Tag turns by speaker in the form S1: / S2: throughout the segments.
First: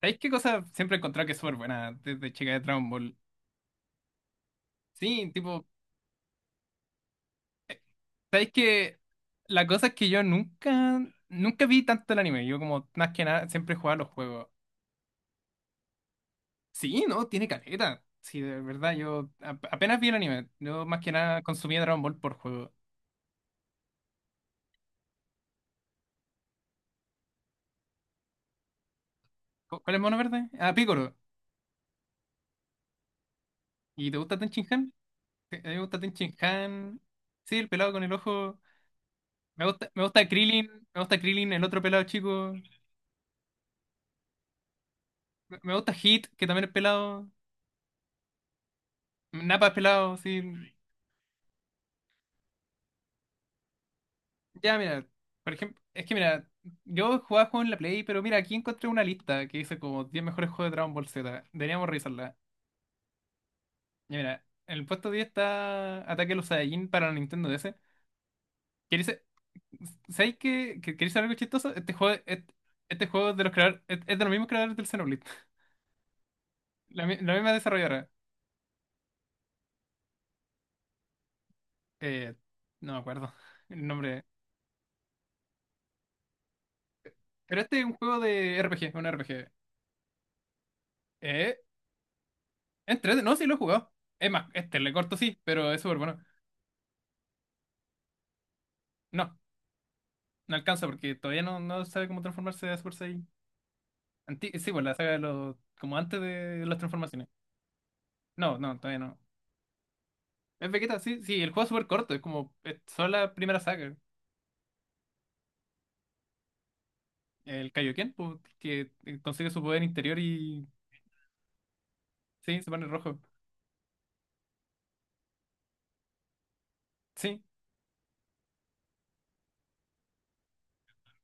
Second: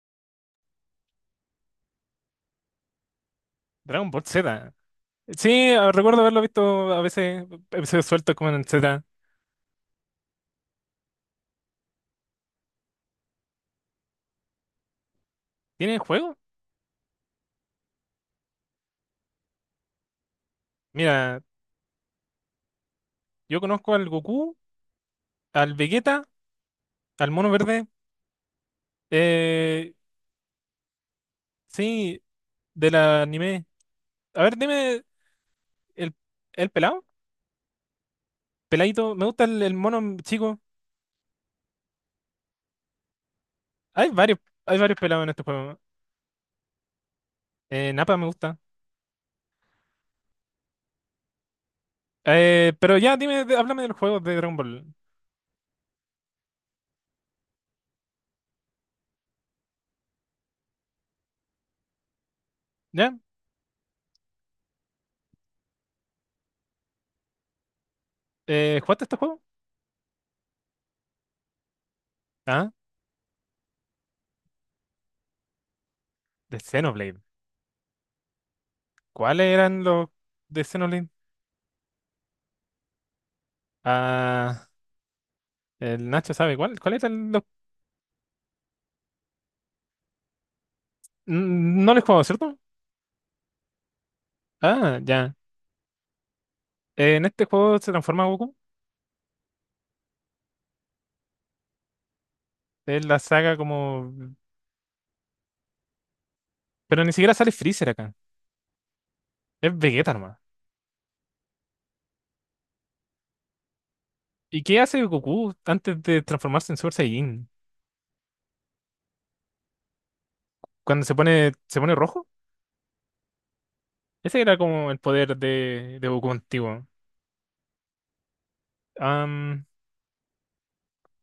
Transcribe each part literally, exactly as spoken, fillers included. S1: ¿Sabéis qué cosa siempre he encontrado que es súper buena desde chica de Dragon Ball?
S2: Dragon Ball Z.
S1: Sí, tipo,
S2: Sí, ah, recuerdo haberlo visto a veces, episodios sueltos como
S1: ¿sabéis
S2: en el
S1: que
S2: Z.
S1: la cosa es que yo nunca, nunca vi tanto el anime? Yo como más que nada siempre jugaba los juegos.
S2: ¿Tiene juego?
S1: Sí, no, tiene caleta. Sí, de verdad, yo ap- apenas vi el anime. Yo más que nada
S2: Mira,
S1: consumía Dragon Ball por juego.
S2: yo conozco al Goku, al Vegeta, al Mono Verde.
S1: ¿Cu-
S2: Eh,
S1: ¿Cuál es el mono verde? Ah, Piccolo.
S2: sí, del anime.
S1: ¿Y te gusta
S2: A
S1: Ten
S2: ver,
S1: Han?
S2: dime
S1: Sí, a mí me gusta Ten
S2: el, el
S1: Han.
S2: pelado.
S1: Sí, el pelado con el ojo.
S2: Peladito, me gusta el,
S1: Me
S2: el
S1: gusta, me
S2: mono
S1: gusta
S2: chico.
S1: Krillin. Me gusta Krillin, el otro pelado chico.
S2: Hay varios, hay varios pelados en este
S1: Me me
S2: juego.
S1: gusta Hit, que también es pelado.
S2: Eh, Nappa me gusta.
S1: Napas pelados, sí.
S2: Eh, pero ya, dime, de- háblame del juego de Dragon
S1: Ya,
S2: Ball.
S1: mira, por ejemplo, es que mira, yo jugaba juegos en la Play, pero mira, aquí encontré una lista que dice como diez mejores juegos de Dragon Ball Z. Deberíamos revisarla.
S2: ¿Ya?
S1: Ya, mira, en el puesto diez está Ataque a los Saiyajin para la Nintendo D S.
S2: Eh,
S1: Que
S2: ¿jugaste este
S1: dice,
S2: juego?
S1: ¿sabéis que, que queréis saber algo chistoso? Este juego, es-
S2: Ah,
S1: este, juego es de los creadores, es, es de los mismos creadores del Xenoblade.
S2: de
S1: La, mi-
S2: Xenoblade.
S1: la misma desarrolladora.
S2: ¿Cuáles eran los de Xenoblade?
S1: Eh, no me acuerdo el nombre.
S2: Ah. El Nacho sabe cuál. ¿Cuál es el...? lo-
S1: Pero este es un juego de R P G, un R P G. Eh,
S2: N- No lo he jugado, ¿cierto?
S1: Entrete, no, sí lo he jugado. Es más, este le
S2: Ah,
S1: corto
S2: ya.
S1: sí, pero es súper bueno.
S2: Eh, En este juego se transforma Goku.
S1: No, no alcanza porque todavía no, no sabe cómo transformarse a Super
S2: Es la
S1: Saiyan.
S2: saga como...
S1: Anti- sí, pues la saga de los, como antes de las
S2: Pero ni
S1: transformaciones.
S2: siquiera sale Freezer acá.
S1: No, no, todavía no.
S2: Es Vegeta nomás.
S1: Es Vegeta, sí, sí, el juego es súper corto, es como, es solo la primera saga.
S2: ¿Y qué hace Goku antes de transformarse en Super Saiyajin?
S1: El Kaioken, pues, que eh, consigue su poder interior y,
S2: Cuando se pone, se pone rojo.
S1: sí, se pone rojo.
S2: Ese era como el poder de, de Goku antiguo.
S1: Sí,
S2: Am,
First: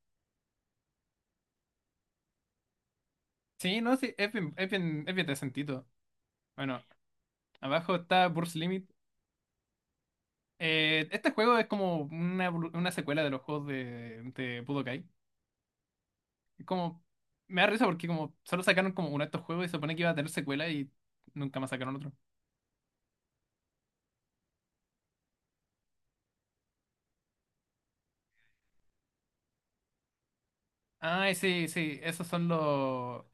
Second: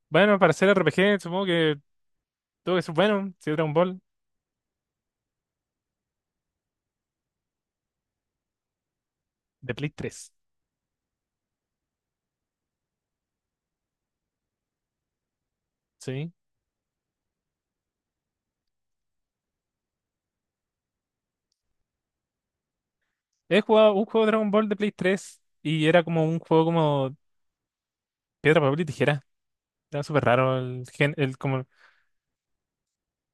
S2: bueno, para hacer R P G supongo que todo eso es bueno. Sí, Dragon
S1: sí, no,
S2: Ball
S1: sí, es bien, es bien, es bien decentito. Bueno, abajo está Burst Limit.
S2: de Play tres.
S1: Eh, este juego es como una, evolu- una secuela de los juegos de, de Budokai.
S2: Sí.
S1: Como, me da risa porque como solo sacaron como uno de estos juegos y se supone que iba a tener secuela y nunca más sacaron otro.
S2: He jugado un juego de Dragon Ball de Play tres y era como un juego como piedra, papel y tijera. Era súper raro el gen,
S1: Ah,
S2: el como.
S1: sí, sí, esos son los...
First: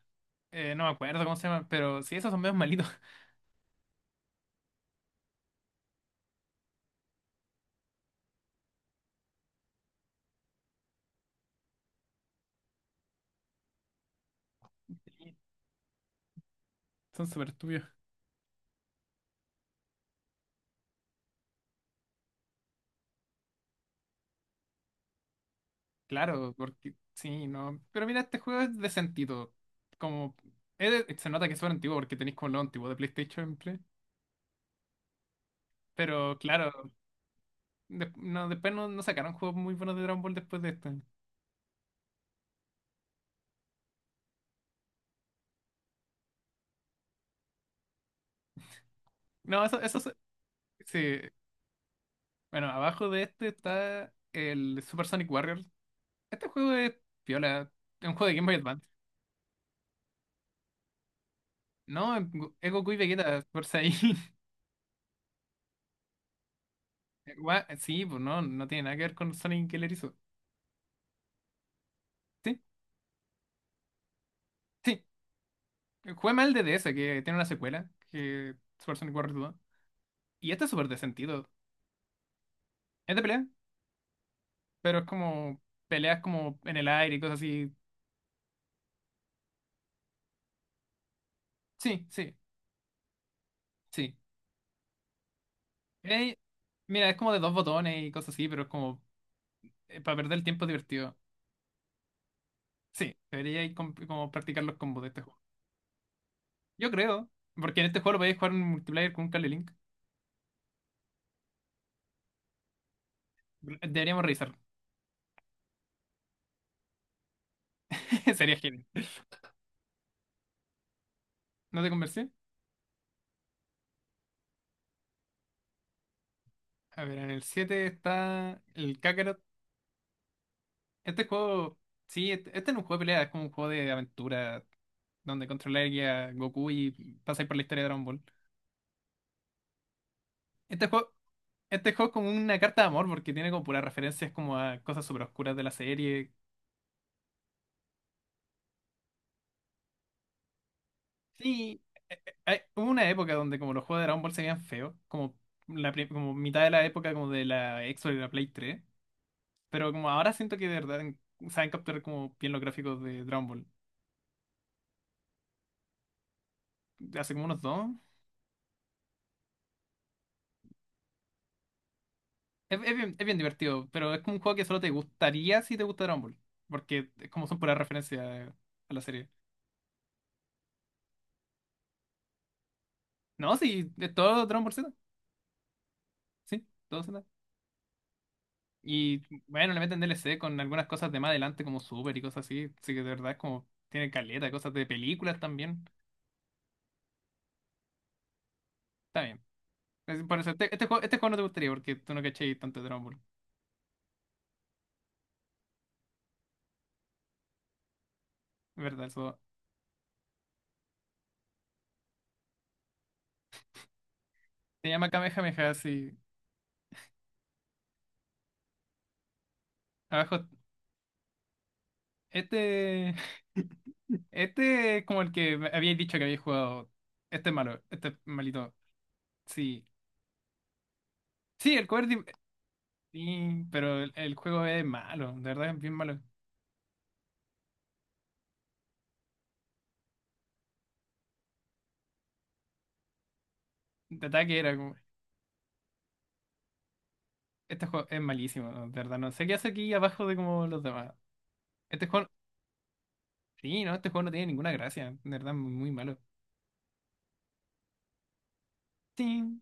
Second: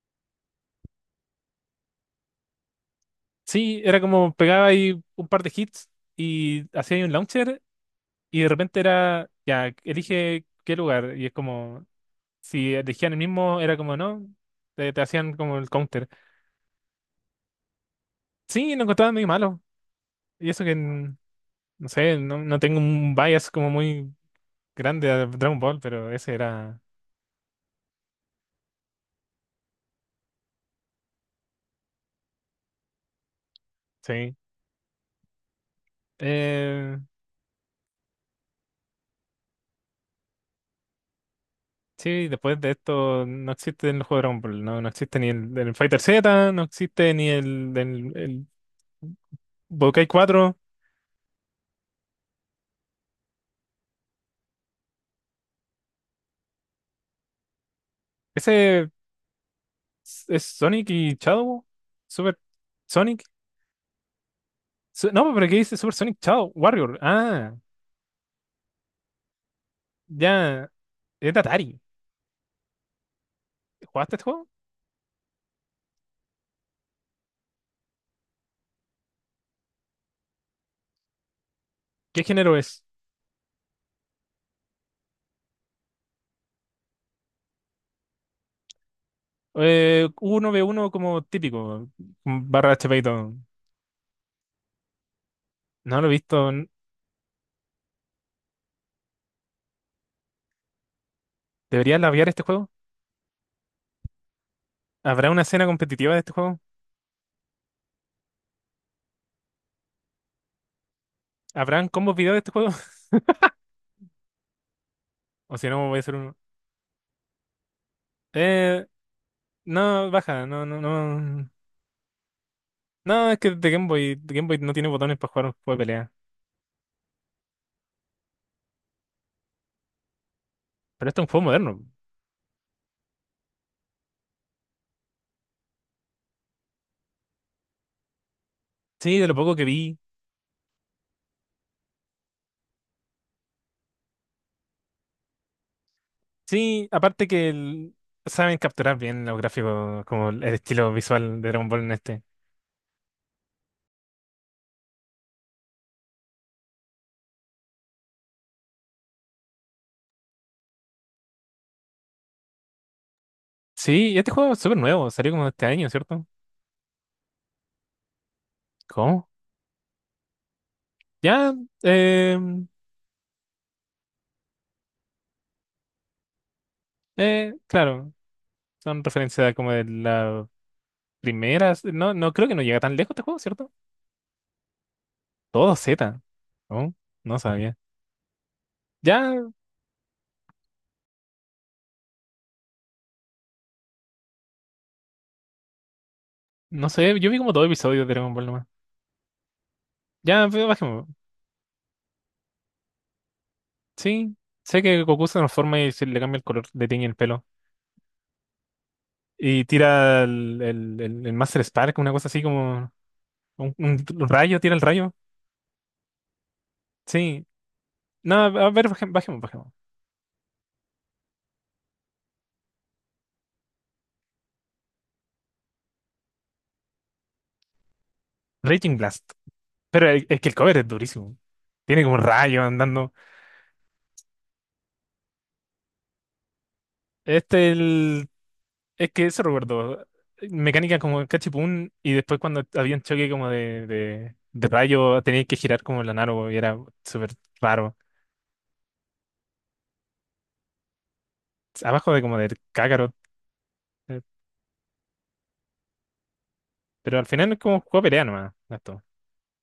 S1: eh, no me acuerdo cómo se llaman, pero sí, esos son medios malitos.
S2: Sí, era como pegaba ahí un par de hits y hacía ahí un launcher y de repente era, ya, elige qué lugar. Y es como, si elegían el mismo, era como, no, te, te hacían como el counter.
S1: Son súper estúpidos.
S2: Sí, lo encontraba muy malo. Y eso que, n- no sé, no, no tengo un bias como muy grande a Dragon Ball, pero ese
S1: Claro,
S2: era,
S1: porque sí, no. Pero mira, este juego es decentito. Como, es de- se nota que es súper antiguo porque tenéis como lo antiguo de PlayStation siempre.
S2: sí.
S1: Pero claro,
S2: Eh,
S1: de- no, después no, no sacaron juegos muy buenos de Dragon Ball después de este.
S2: sí, después de esto no existe en los juegos de Dragon Ball, no, no existe ni el, del Fighter Z, no existe ni el, del
S1: No, eso, eso,
S2: Budokai
S1: se-
S2: cuatro.
S1: Sí. Bueno, abajo de este está el Super Sonic Warriors. Este juego es piola. Es un juego de Game Boy Advance.
S2: Ese es, es Sonic y Shadow.
S1: No,
S2: Super
S1: es Goku y
S2: Sonic.
S1: Vegeta, por si ahí.
S2: Su- no, pero ¿qué dice Super Sonic Shadow Warrior? Ah,
S1: Gua- Sí, pues no, no tiene nada que ver con Sonic el Erizo.
S2: ya. Es de Atari.
S1: Sí,
S2: ¿Jugaste este juego?
S1: sí. Jugué mal de D S que tiene una secuela, que Super Sonic Warriors dos. Y este es súper de sentido.
S2: ¿Qué género es?
S1: Es de pelea, pero es como peleas como en el aire y cosas así.
S2: Eh, uno ve uno como típico.
S1: Sí, sí,
S2: Barra H P y todo.
S1: sí.
S2: No lo he
S1: Eh,
S2: visto.
S1: Mira, es como de dos botones y cosas así, pero es como eh, para perder el tiempo es divertido.
S2: ¿Deberías labiar este juego?
S1: Sí, debería ir com- como practicar los combos de este
S2: ¿Habrá
S1: juego.
S2: una escena competitiva de este juego?
S1: Yo creo, porque en este juego lo podéis jugar en multiplayer con un cable link.
S2: ¿Habrán combos video de este juego?
S1: Deberíamos revisarlo.
S2: O si no, voy a hacer uno.
S1: Sería genial.
S2: Eh, no, baja. No, no, no.
S1: ¿No te convencí?
S2: No, es que de Game Boy, de Game Boy no tiene botones para jugar un juego de pelea.
S1: A ver, en el siete está el Kakarot.
S2: Pero esto es
S1: Este
S2: un juego
S1: juego,
S2: moderno.
S1: sí, este, este no es un juego de pelea, es como un juego de aventura donde controláis a Goku y pasáis por la historia de Dragon Ball.
S2: Sí, de lo poco que vi.
S1: Este juego, este juego es como una carta de amor porque tiene como puras referencias como a cosas súper oscuras de la serie.
S2: Sí, aparte que el- saben capturar bien los gráficos, como el estilo visual de Dragon Ball
S1: Sí,
S2: en
S1: eh,
S2: este.
S1: eh, hay- hubo una época donde como los juegos de Dragon Ball se veían feos, como, la, pri- como mitad de la época como de la Xbox y la Play tres. Pero como ahora siento que de verdad en- saben capturar como bien los gráficos de Dragon Ball.
S2: Sí, y este juego es súper nuevo, salió como este año, ¿cierto?
S1: Hace como unos dos.
S2: ¿Cómo? Ya, eh,
S1: Es, es bien, es bien divertido, pero es como un juego que solo te gustaría si te gusta Dragon Ball. Porque es como
S2: eh,
S1: son puras
S2: claro,
S1: referencias a la
S2: son
S1: serie.
S2: referencias como de las primeras. No, no creo, que no llega tan lejos este juego,
S1: No,
S2: ¿cierto?
S1: sí, de todo Dragon Ball Z.
S2: Todo Z.
S1: Sí,
S2: ¿No?
S1: todo Z.
S2: No sabía.
S1: Y
S2: Ya,
S1: bueno, le meten D L C con algunas cosas de más adelante como Super y cosas así. Así que de verdad es como tiene caleta, cosas de películas también.
S2: no sé, yo vi como dos episodios de Dragon Ball nomás.
S1: Está bien. Es por
S2: Ya,
S1: eso, este,
S2: pero
S1: este juego,
S2: bajemos.
S1: este juego no te gustaría porque tú no cachéis tanto de Dragon Ball.
S2: Sí, sé que Goku se transforma y se le cambia el color, le tiñe el pelo.
S1: Es verdad, eso.
S2: Y tira el, el, el- el Master Spark, una cosa así como un, un rayo, tira el
S1: Se llama
S2: rayo.
S1: Kamehameha, sí.
S2: Sí. No, a ver, bajem- bajemos, bajemos.
S1: Abajo este. Este es como el que me habíais dicho que habéis jugado. Este es malo, este es malito.
S2: Raging Blast.
S1: Sí.
S2: Pero el- es que el cover es durísimo.
S1: Sí, el
S2: Tiene
S1: cover.
S2: como un
S1: di-
S2: rayo andando.
S1: Sí, pero el, el juego es malo, de verdad es bien malo.
S2: Este el, es que eso recuerdo. Mecánica como cachipún y después cuando había un choque como de,
S1: De
S2: de,
S1: ataque
S2: de
S1: era como.
S2: rayo tenía que girar como la naro y era súper
S1: Este
S2: raro.
S1: juego es malísimo, ¿no? De verdad. No sé qué hace aquí abajo de como los demás. Este
S2: Abajo de
S1: juego.
S2: como del Kakarot.
S1: Sí, no, este
S2: eh,
S1: juego no tiene ninguna gracia. De verdad, muy malo.
S2: Pero al final es como un juego de pelea nomás, esto.
S1: Sí,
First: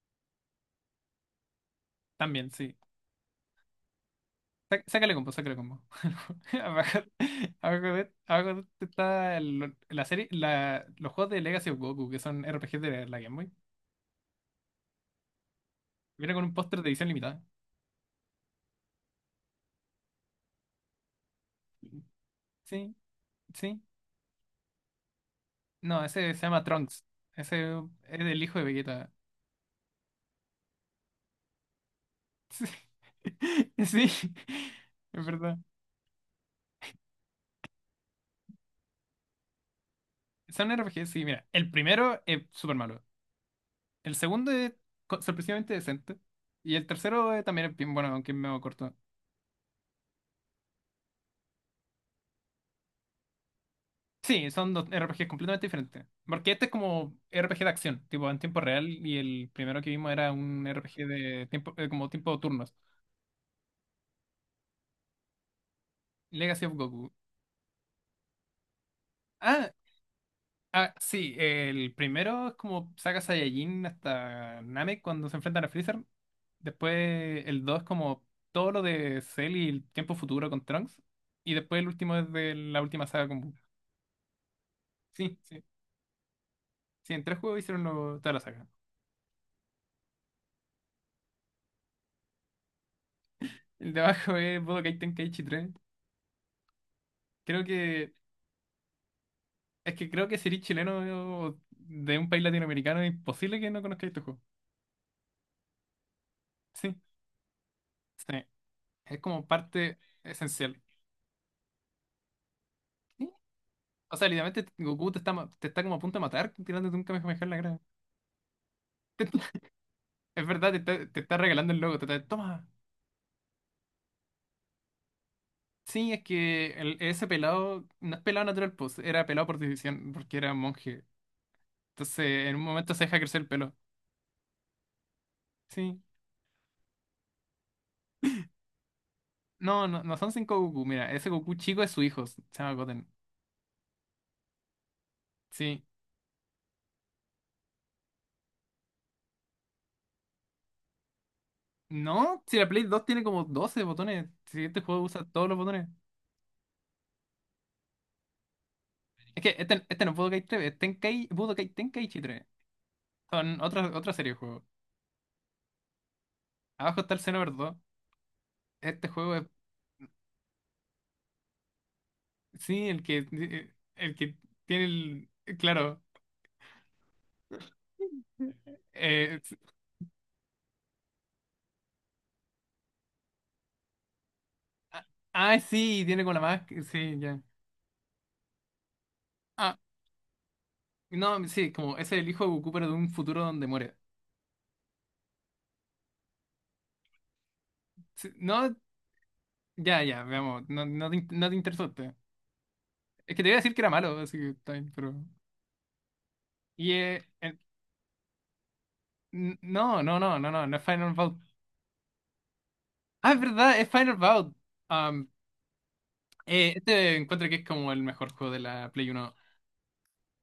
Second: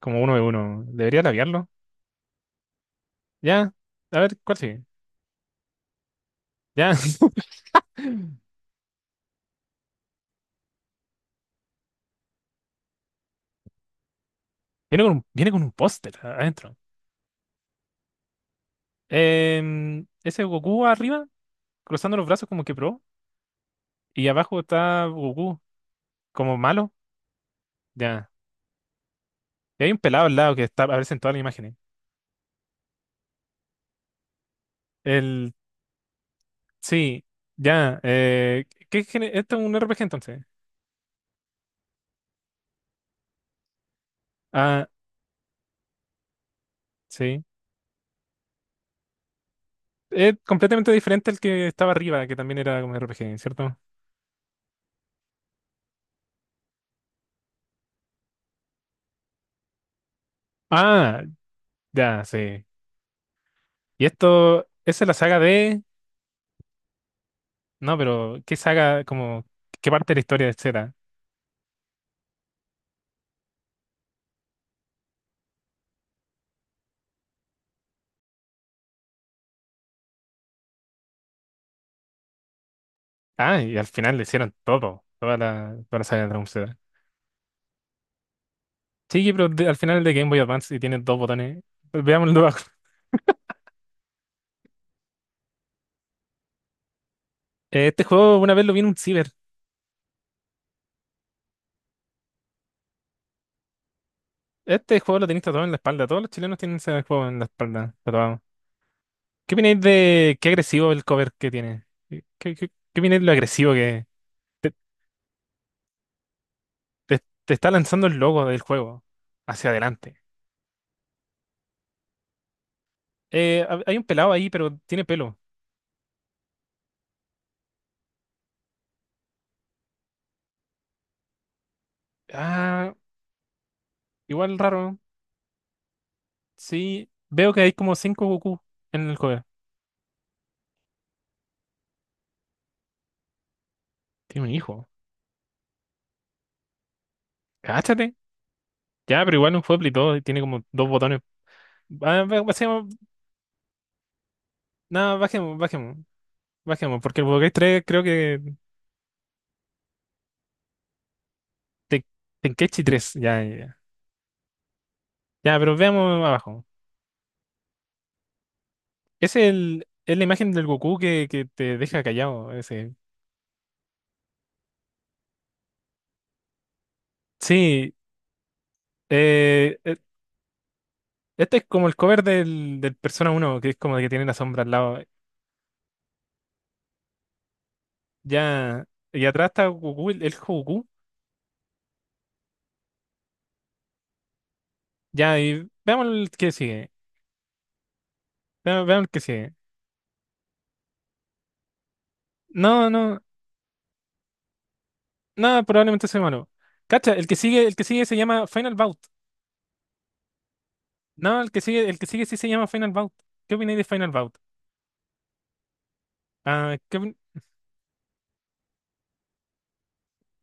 S2: Como uno de uno. Debería labiarlo.
S1: también, sí.
S2: Ya, a ver, ¿cuál
S1: Sá-
S2: sigue?
S1: Sácale combo, sácale combo.
S2: Ya.
S1: Abajo, abajo de,
S2: Viene
S1: abajo de esto está el- la serie, la, los juegos de Legacy of Goku, que son R P Gs de la Game Boy.
S2: con un, viene con un póster
S1: Viene con un
S2: adentro.
S1: póster de edición limitada.
S2: Em, ese Goku arriba, cruzando los brazos como que
S1: Sí,
S2: pro.
S1: sí.
S2: Y abajo está Goku,
S1: No, ese se
S2: como
S1: llama
S2: malo.
S1: Trunks. Ese es
S2: Ya.
S1: del hijo de Vegeta.
S2: Y hay un pelado al lado que está, aparece en todas las imágenes.
S1: Sí, sí, es
S2: El,
S1: verdad.
S2: sí, ya. Eh, ¿qué, gene- esto es un R P G entonces?
S1: Son R P Gs, sí, mira. El primero es súper malo. El segundo es
S2: Ah,
S1: co- sorpresivamente decente. Y el tercero eh,
S2: sí.
S1: también es bien bueno, aunque es medio corto.
S2: Es completamente diferente al que estaba arriba, que también era como R P G, ¿cierto?
S1: Sí, son dos R P Gs completamente diferentes. Porque este es como R P G de acción, tipo en tiempo real, y el primero que vimos era un R P G
S2: Ah,
S1: de tiempo, eh, como
S2: ya,
S1: tiempo de
S2: sí.
S1: turnos.
S2: Y esto, ¿esa es la saga de?
S1: Legacy of Goku.
S2: No, pero ¿qué saga, como,
S1: Ah,
S2: qué parte de la historia de
S1: ah,
S2: Zeta?
S1: sí, el primero es como saga Saiyajin hasta Namek cuando se enfrentan a Freezer. Después el dos es como todo lo de Cell y el tiempo futuro con Trunks. Y después el último es de la última saga con Buu.
S2: Ah, y al final le hicieron todo, toda
S1: Sí, sí.
S2: la, toda la saga de Dragon Zeta.
S1: Sí, en tres juegos hicieron lo- toda la saga.
S2: Sí, pero de- al final es de Game Boy Advance y tiene dos botones. Veámoslo abajo.
S1: El de abajo es Budokai Tenkaichi tres. Creo
S2: Eh, Este
S1: que
S2: juego una vez lo vi en un ciber.
S1: es que creo que si eres chileno o de un país latinoamericano es imposible que no conozcáis este juego.
S2: Este juego lo tenéis tatuado en la espalda. Todos los chilenos tienen
S1: Sí,
S2: ese juego en la espalda tatuado.
S1: sí. Es como
S2: ¿Qué opináis
S1: parte
S2: de qué
S1: esencial.
S2: agresivo el cover que tiene? ¿Qué, qué, qué qué opináis de
S1: Sí.
S2: lo agresivo que es?
S1: O sea, literalmente
S2: te,
S1: Goku te está, ma- te está como a punto de matar tirándote un
S2: te-
S1: Kamehameha en
S2: Te
S1: la
S2: está
S1: cara.
S2: lanzando el logo del juego
S1: Te
S2: hacia adelante?
S1: es verdad, te está, te está regalando el logo. Te está, toma.
S2: Eh, hab- hay un pelado ahí, pero tiene pelo.
S1: Sí, es que el- ese pelado no es pelado natural, pues era pelado por decisión, porque era monje. Entonces, en un momento
S2: Ah,
S1: se deja crecer el pelo.
S2: igual raro.
S1: Sí.
S2: Sí, veo que hay como cinco Goku en el juego.
S1: No, no, no son cinco Goku. Mira, ese Goku chico es su hijo. Se llama Goten.
S2: Tiene un hijo.
S1: Sí.
S2: Cáchate. Ya, pero igual un Pueblo y todo, y tiene como dos botones. Ah, ba-
S1: No, si la Play
S2: bajemos,
S1: dos tiene como doce botones. Si este juego
S2: nada,
S1: usa todos los
S2: bajemos,
S1: botones.
S2: bajemos, bajemos, porque el Pokédex tres, creo que
S1: Es que este, este no es Budokai tres, es Tenkei, Budokai
S2: te,
S1: Tenkaichi tres.
S2: Tenkechi tres, ya, ya,
S1: Son
S2: ya.
S1: otra, otra serie de juegos.
S2: Ya, pero veamos abajo.
S1: Abajo está el Xenoverse dos. Este juego
S2: Es
S1: es,
S2: el, es la imagen del Goku que, que te deja callado,
S1: sí,
S2: ese.
S1: el que, eh, el que tiene el, claro.
S2: Sí,
S1: eh, es-
S2: eh, eh, este es como el cover del, del Persona uno, que es como que tiene la sombra al lado.
S1: ah, ah, sí, tiene como la máscara, sí, ya.
S2: Ya, y atrás está
S1: Ah,
S2: Goku, el, el Goku.
S1: no, sí, como ese es el hijo de Goku, pero de un futuro donde muere.
S2: Ya, y veamos el que sigue.
S1: Sí, no,
S2: Vean, vean el que sigue.
S1: ya, ya, veamos, no, no te, in- no te interesaste.
S2: No, no,
S1: Es que te iba a decir que era malo, así que está bien, pero...
S2: no, probablemente soy malo.
S1: Y
S2: Cacha,
S1: eh,
S2: el que
S1: en
S2: sigue, el que sigue se llama Final Bout.
S1: N- No, no, no, no, no, no es Final Bout.
S2: No, el que sigue, el que sigue sí se llama Final Bout.
S1: Ah, es
S2: ¿Qué opináis
S1: verdad,
S2: de
S1: es
S2: Final
S1: Final
S2: Bout?
S1: Bout. Am, eh,
S2: Ah, ¿qué
S1: este
S2: opin-
S1: encuentro que es como el mejor juego de la Play Uno.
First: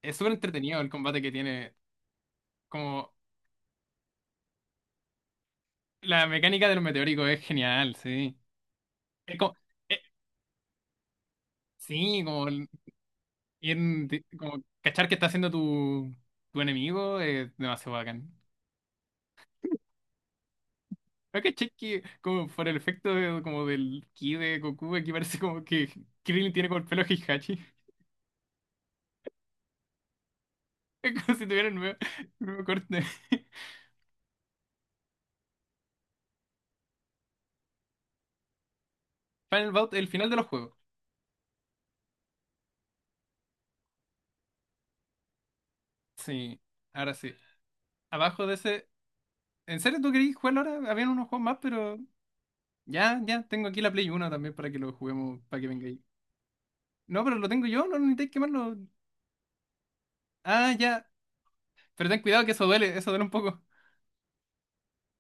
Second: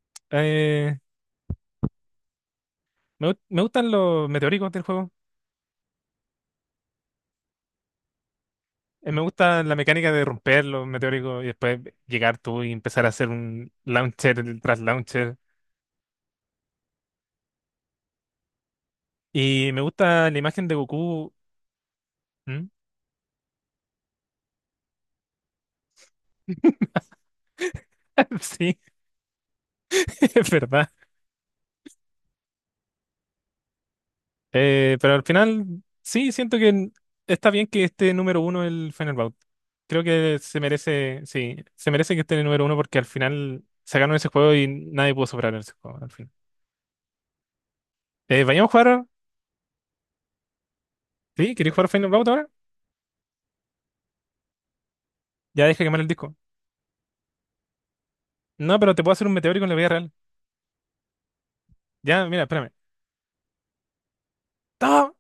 S1: Es súper entretenido el
S2: eh,
S1: combate que tiene. Como
S2: me, gu- me gustan los meteóricos del juego.
S1: la mecánica de los meteóricos es genial, sí.
S2: Eh, me
S1: Es como,
S2: gusta la
S1: eh,
S2: mecánica de romper los meteóricos y después
S1: sí,
S2: llegar
S1: como,
S2: tú
S1: el-
S2: y empezar a hacer un
S1: ir de-
S2: launcher
S1: como
S2: tras
S1: cachar que está
S2: launcher.
S1: haciendo tu, tu enemigo es demasiado bacán.
S2: Y me gusta la imagen de Goku.
S1: ¿No caché que como por
S2: ¿Mm?
S1: el efecto de- como del ki de Goku, aquí parece como que Krillin tiene como el pelo de Heihachi?
S2: Sí, es verdad.
S1: Es como si tuviera el nuevo, el nuevo corte.
S2: Eh, pero al final, sí, siento que n- está bien que esté número uno el Fenerbahce.
S1: Final Bout,
S2: Creo
S1: el final de
S2: que
S1: los
S2: se
S1: juegos.
S2: merece, sí, se merece que esté en el número uno porque al final se ganó ese juego y nadie pudo superar ese juego, al fin.
S1: Sí, ahora sí.
S2: Eh,
S1: Abajo de
S2: ¿vayamos a
S1: ese.
S2: jugar?
S1: ¿En serio tú querías jugarlo ahora? Habían unos juegos
S2: ¿Sí?
S1: más,
S2: ¿Queréis jugar
S1: pero.
S2: Fenerbahce ahora?
S1: Ya, ya, tengo aquí la Play uno también para que lo juguemos, para
S2: Ya
S1: que
S2: deja
S1: venga ahí.
S2: quemar el disco.
S1: No, pero lo tengo yo, no necesitáis quemarlo.
S2: No, pero te puedo hacer un meteórico en la vida real.
S1: Ah, ya. Pero ten
S2: Ya, mira,
S1: cuidado que eso
S2: espérame.
S1: duele, eso duele un poco.
S2: ¡No!